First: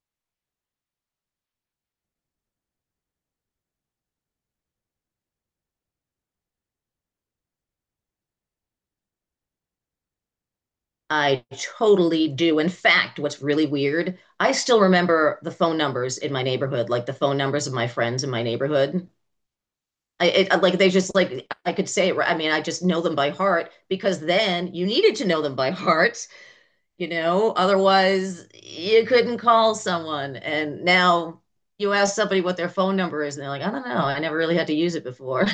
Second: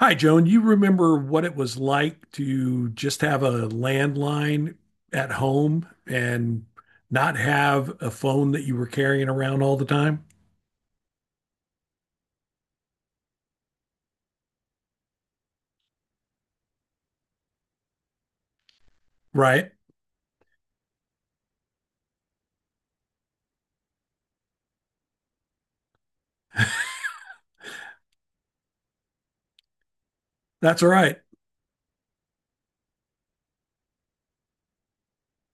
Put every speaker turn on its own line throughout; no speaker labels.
Hi, Joan. You remember what it was like to just have a landline at home and not have a phone that you were carrying around all the time?
I totally do. In fact, what's really weird, I still remember the phone numbers in my neighborhood, like the phone numbers of my friends in my neighborhood.
Right.
I it, like they just like I could say it. I mean, I just know them by heart because then you needed to know them by heart, Otherwise, you couldn't call someone.
That's
And
all right.
now you ask somebody what their phone number is, and they're like, I don't know. I never really had to use it before.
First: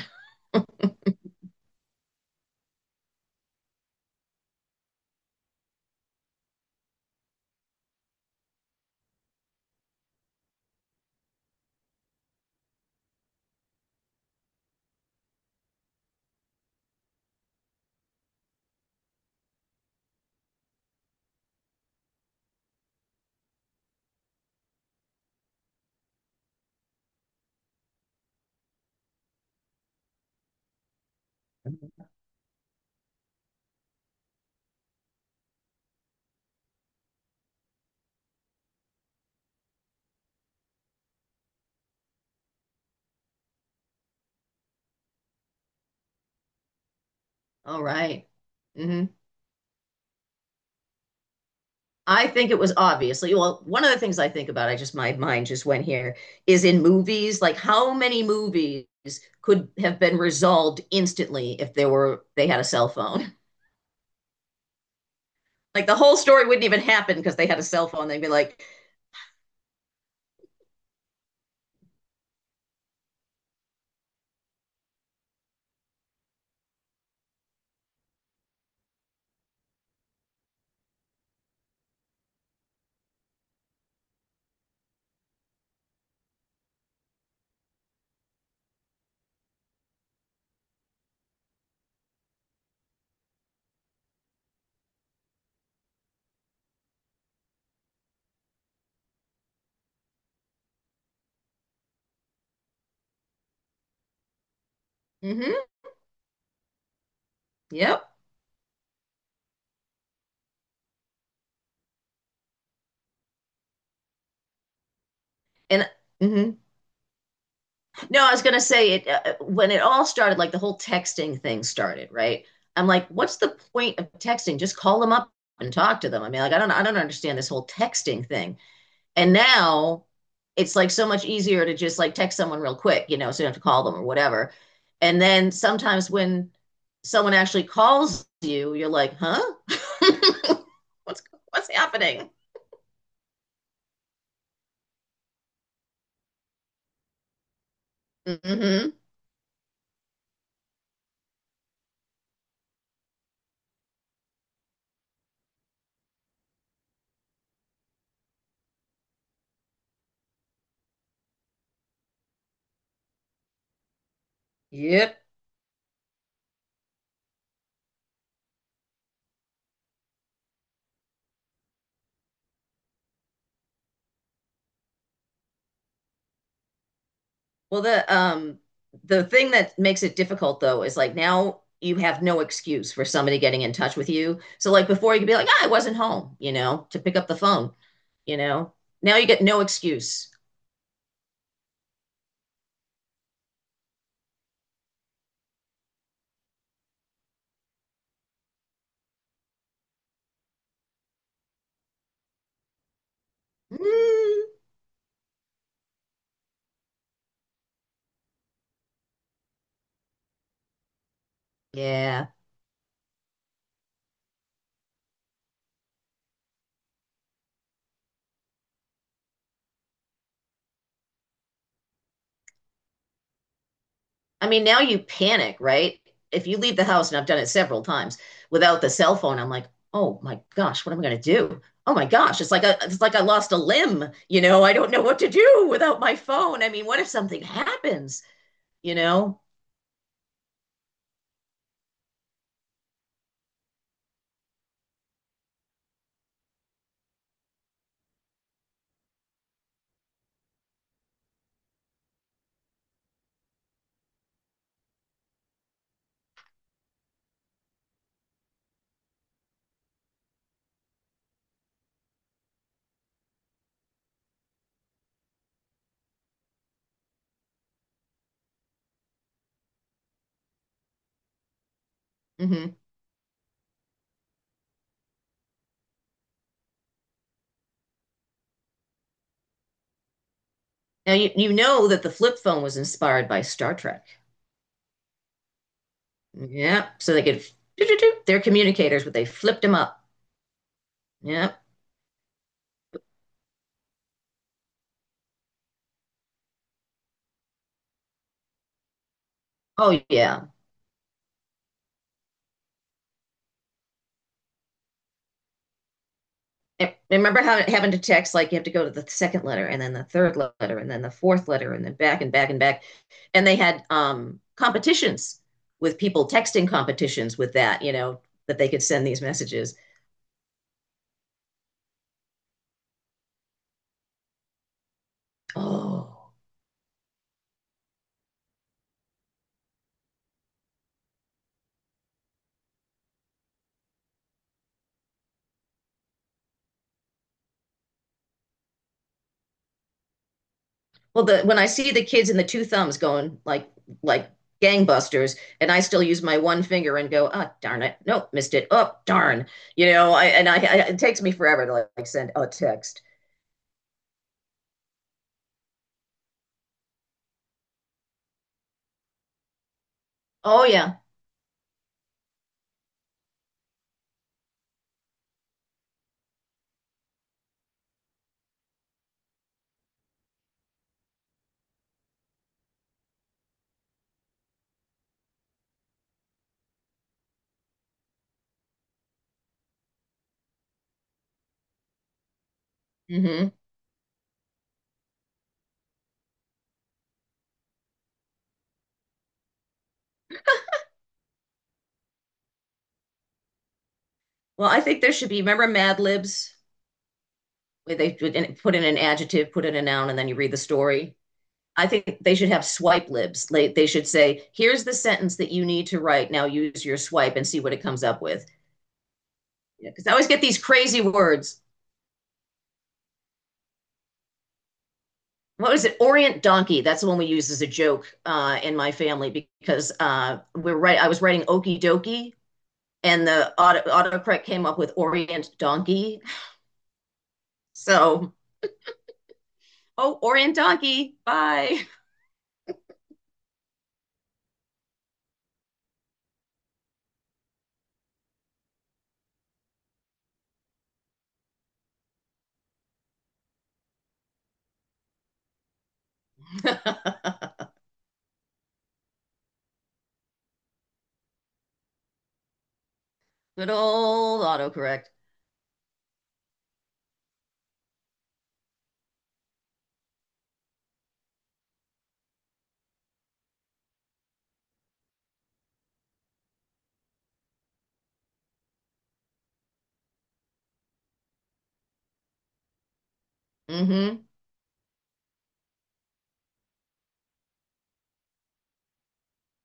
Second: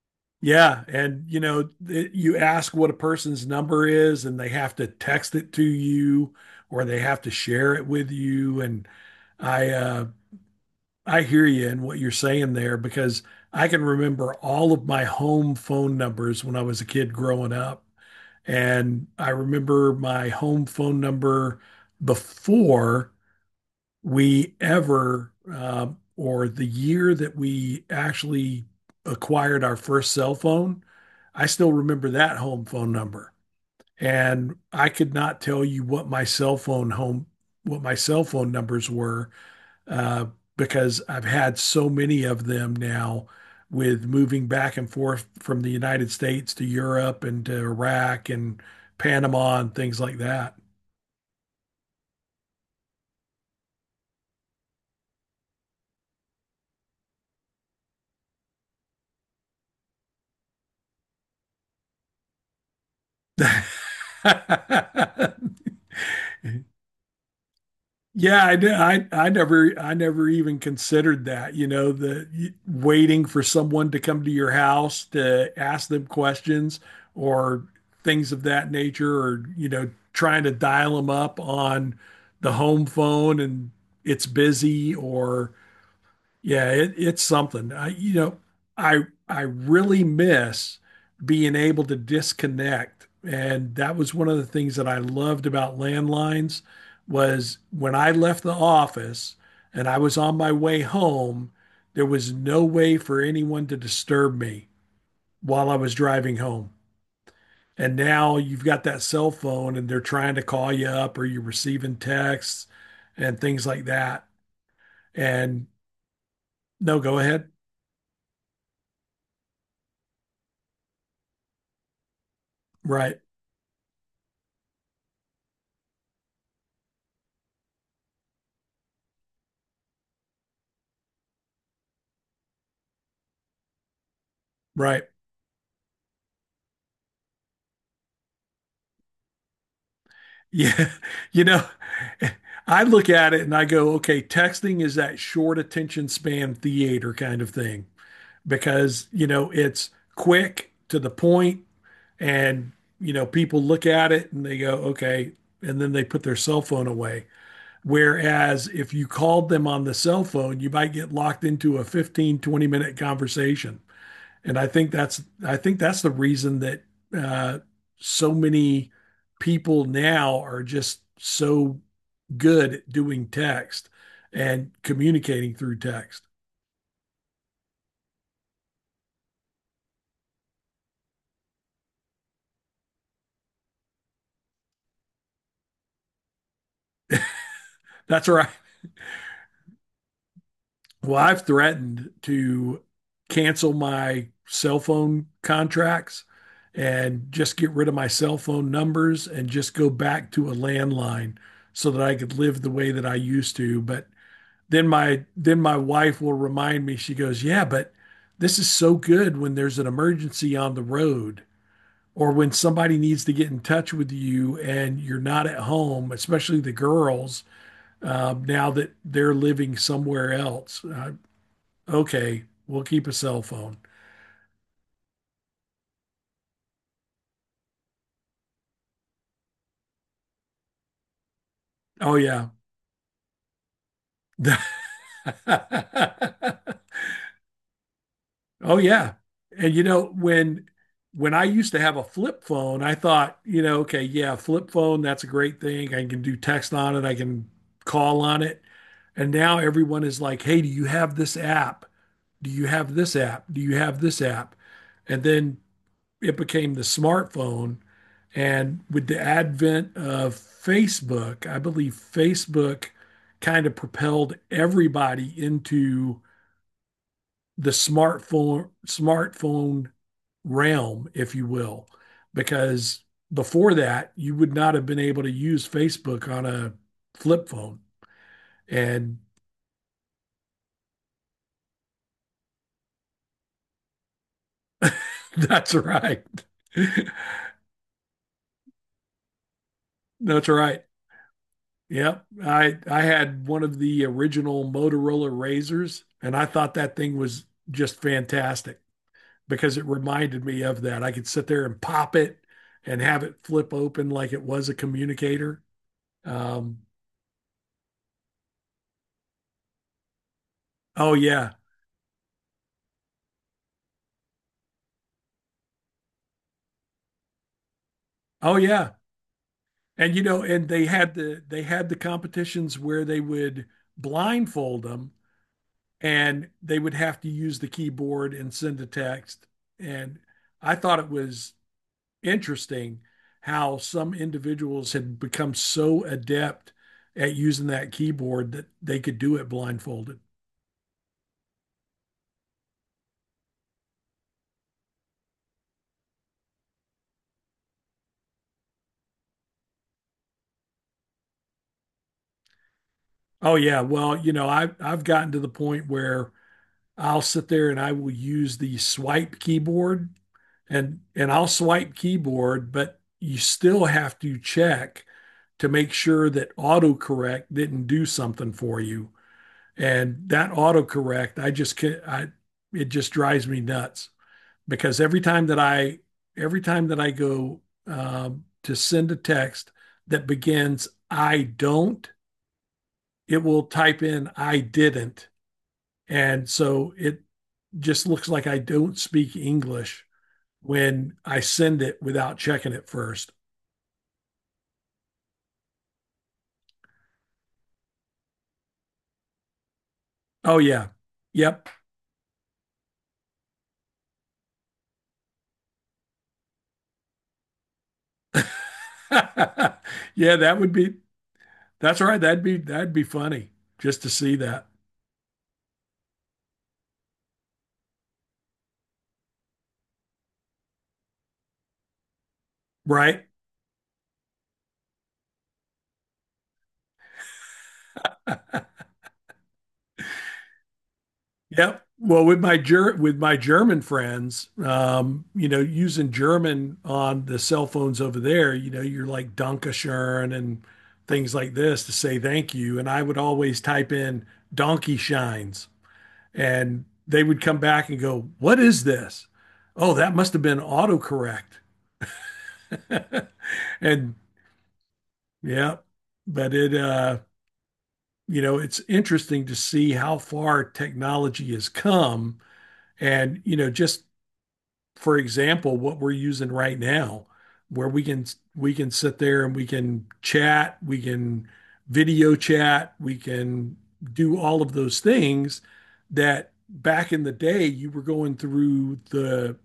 Yeah. And, you know, you ask what a person's number is and they have to text it to you or they have to share it with you. And I, uh, I hear you in what you're saying there because I can remember all of my home phone numbers when I was a kid growing up. And I remember my home phone number before we or the year that we actually acquired our first cell phone, I still remember that home phone number. And I could not tell you what my cell phone home, what my cell phone numbers were uh, because I've had so many of them now with moving back and forth from the United States to Europe and to
All right.
Iraq and
Mhm.
Panama and things like
I think it was obviously, well, one of the things I think about, I just, my mind just went here, is in movies, like how many movies could have been resolved instantly if they had a cell phone?
that.
Like the whole story wouldn't even happen because they had a cell phone. They'd be
Yeah, I
like,
did. I never even considered that, you know, waiting for someone to come to your house to ask them questions or things of that nature or, you know, trying to dial them up on the home phone and it's busy or yeah, it's something. I, you know, I I really miss being able to disconnect, and that was one of the things that I loved about landlines was when I left the office and I was on my way home, there was no way for anyone to disturb me
mm-hmm,
while I was driving home. And
yep.
now you've got that cell phone and they're trying to call you up or you're receiving texts and things like that. And
And hmm
no, go ahead.
no, I was gonna say it when it all started, like the whole texting thing started, right? I'm like,
Right,
what's the point of texting? Just call them up and talk to them. I mean, like, I don't understand this whole texting thing. And now it's like so much easier to just like text someone real quick, you know, so you don't have to call them or whatever.
right.
And then sometimes when someone actually calls you, you're like, huh?
Yeah,
what's
you know,
what's happening?
I look at it and I go, okay, texting is that short attention span theater kind of thing
Mm-hmm.
because, you know, it's quick to the point and, you know, people look at it and they go, okay, and then they put their cell phone away. Whereas if you called them on the cell phone, you might get locked into a 15-20 minute conversation. And
Yep.
I think that's the reason that uh, so many people now are just so good at doing text and communicating through text.
Well, the thing that makes it difficult though is like now you have no excuse for somebody getting in touch with you. So like before you could be like, ah, I wasn't home, you know, to pick up the phone,
That's
you
right.
know. Now you get no excuse.
Well, I've threatened to cancel my cell phone contracts and just get rid of my cell phone numbers and just go back to a landline so that I could live the way that I used to. But
Mm,
then my wife will remind me, she goes, yeah, but this is so good when there's an emergency on the road
yeah.
or when somebody needs to get in touch with you and you're not at home, especially the girls, now that they're living somewhere else. Okay, we'll keep a cell phone.
I mean, now you panic, right? If you leave the house, and I've done it several times without the cell phone, I'm like, oh my gosh, what am I going to do? Oh my
Oh
gosh,
yeah.
it's like I lost a limb. You know, I don't know what to do without my phone. I mean, what if something happens?
Oh
You
yeah.
know.
And you know, when I used to have a flip phone, I thought, you know, okay, yeah, flip phone, that's a great thing. I can do text on it, I can call on it. And now everyone is like, "Hey, do you have this app? Do you have this app? Do you have this app?" And then it became the smartphone, and with the advent of Facebook, I believe Facebook kind of propelled everybody into the smartphone realm, if you will,
Hmm.
because before that you would not have been able to use Facebook on a flip phone. And
Now you know that the flip phone was inspired by Star Trek.
that's right.
Yeah, so they could. Do do do. They're communicators, but they flipped them up.
That's right.
Yeah.
Yep. I had one of the original Motorola Razors and I thought that thing was just fantastic because it
Oh
reminded
yeah.
me of that. I could sit there and pop it and have it flip open like it was a communicator. Um,
And remember how having to text like you have to go to the second letter and then the third letter and then the
oh
fourth
yeah,
letter and then back and back and back. And they had competitions with people texting competitions with that, you know,
Oh
that they could
yeah.
send these messages.
And you know, and they had the competitions where they would blindfold them
Oh,
and they would have to use the keyboard and send a text. And I thought it was interesting how some individuals had become so adept at using that keyboard that they could do it blindfolded.
well, the when I see the kids in the two thumbs going like gangbusters, and I still use my one finger and go, oh darn it, nope, missed it. Oh darn, you know, I it takes me forever to like, send a text.
Oh yeah, well, you know, I've gotten to the point where I'll sit there and I will use the swipe keyboard
Oh yeah.
and I'll swipe keyboard, but you still have to check to make sure that autocorrect didn't do something for you. And that autocorrect, I just can I it just drives me nuts because every time that I go to send a text that begins I don't, it
Mm-hmm.
will type in I didn't. And so it just looks like I don't speak English when I send it without checking it first.
Well, I think there should be. Remember Mad Libs? Where they put in an adjective, put in a noun, and then you read the
Oh yeah.
story.
Yep.
I think they should have swipe libs. Like, they should say, here's the sentence that you need to write. Now use your swipe and see what it comes up with. Because I always
Yeah,
get these crazy words.
that's all right. That'd be funny just to see that.
What was it? Orient donkey. That's the one we use as a joke in my family because we're right. I was writing okey dokie,
Right?
and the autocorrect came up with Orient donkey. So, oh, Orient donkey. Bye.
Yep. Well, with my Ger with my German friends, you know, using German on the cell phones over there, you know, you're like Dankeschön and things like this to say thank you. And I would always type in donkey shines, and they would come back and go, "What is this?" Oh, that must have been autocorrect.
Good
and
old autocorrect.
yeah, but it you know, it's interesting to see how far technology has come and you know, just for example, what we're using right now where we can sit there and we can chat, we can video chat, we can
Mm-hmm.
do all of those things that back in the day you were going through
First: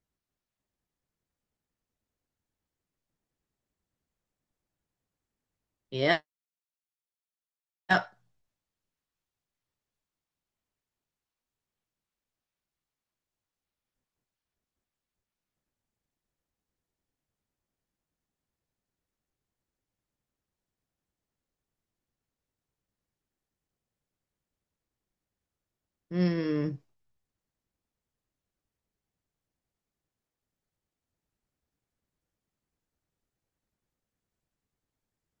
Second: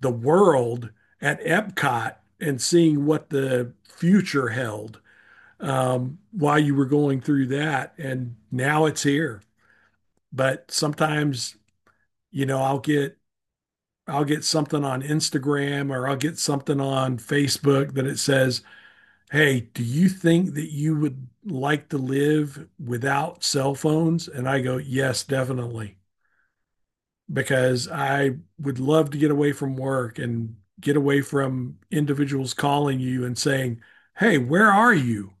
the world at Epcot and seeing what the future held
Yeah.
while you were going through that. And now it's here. But sometimes, you know, I'll get something on Instagram or I'll get something on Facebook that it says, "Hey, do you think that you would like to live without cell phones?" And I go, "Yes, definitely."
Mm.
Because I would love to get away from work and get away from individuals calling you and saying, "Hey, where are you?"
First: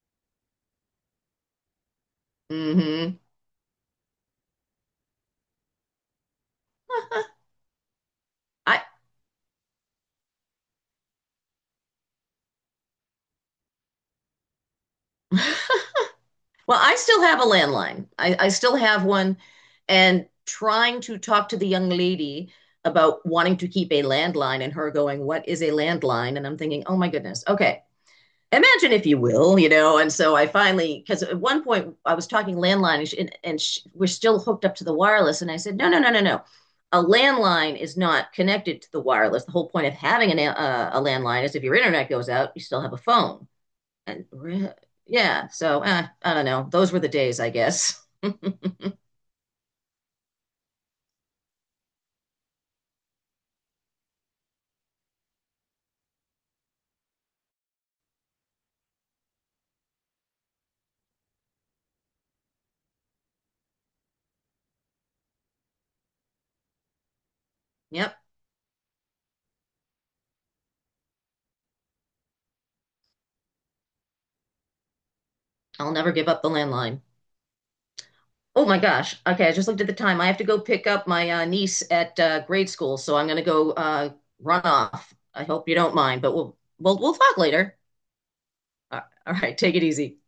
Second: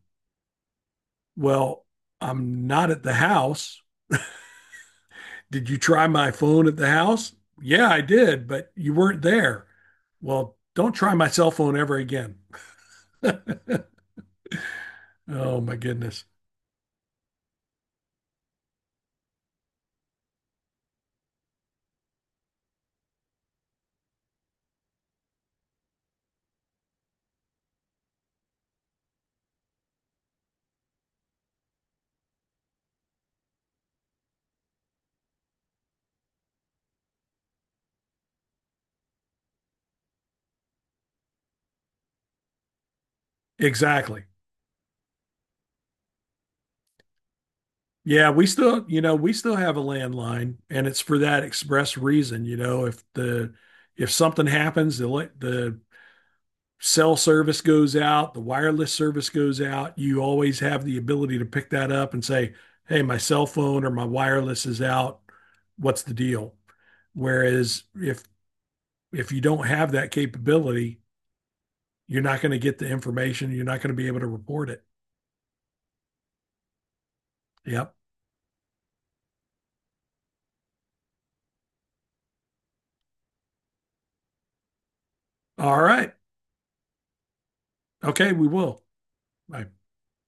Well, I'm not at the
Mm-hmm.
house. Did you try my phone at the house? Yeah, I did, but
I
you weren't there. Well, don't try my cell phone ever again. Oh my goodness.
well, I still have a landline. I still have one, and trying to talk to the young lady about wanting to keep a landline and her going, what is a landline? And I'm thinking, oh my goodness. Okay. Imagine if you will, you know. And so I finally, because at one point I was talking landline and she, we're still hooked up to the wireless. And I said, no, no, no, no, no. A landline is not connected to the wireless. The whole point of having a landline is if your internet goes out, you still have a phone.
Exactly.
And re- yeah, so eh, I don't know. Those were the days, I guess.
Yeah, we still, you know, we still have a landline and it's for that express reason, you know, if something happens, the cell service goes out, the wireless service goes out, you always have the ability to pick that up and say, hey, my cell phone or my wireless is out. What's the deal? Whereas
Yep.
if you don't have that capability, you're not going to get the information. You're not going to be able to report it.
I'll never give up the landline.
Yep.
Oh my gosh. Okay, I just looked at the time. I have to go pick up my niece at grade school, so I'm gonna go run off. I hope you
All
don't
right.
mind, but we'll talk later.
Okay, we will.
Uh, all right,
I
take it easy.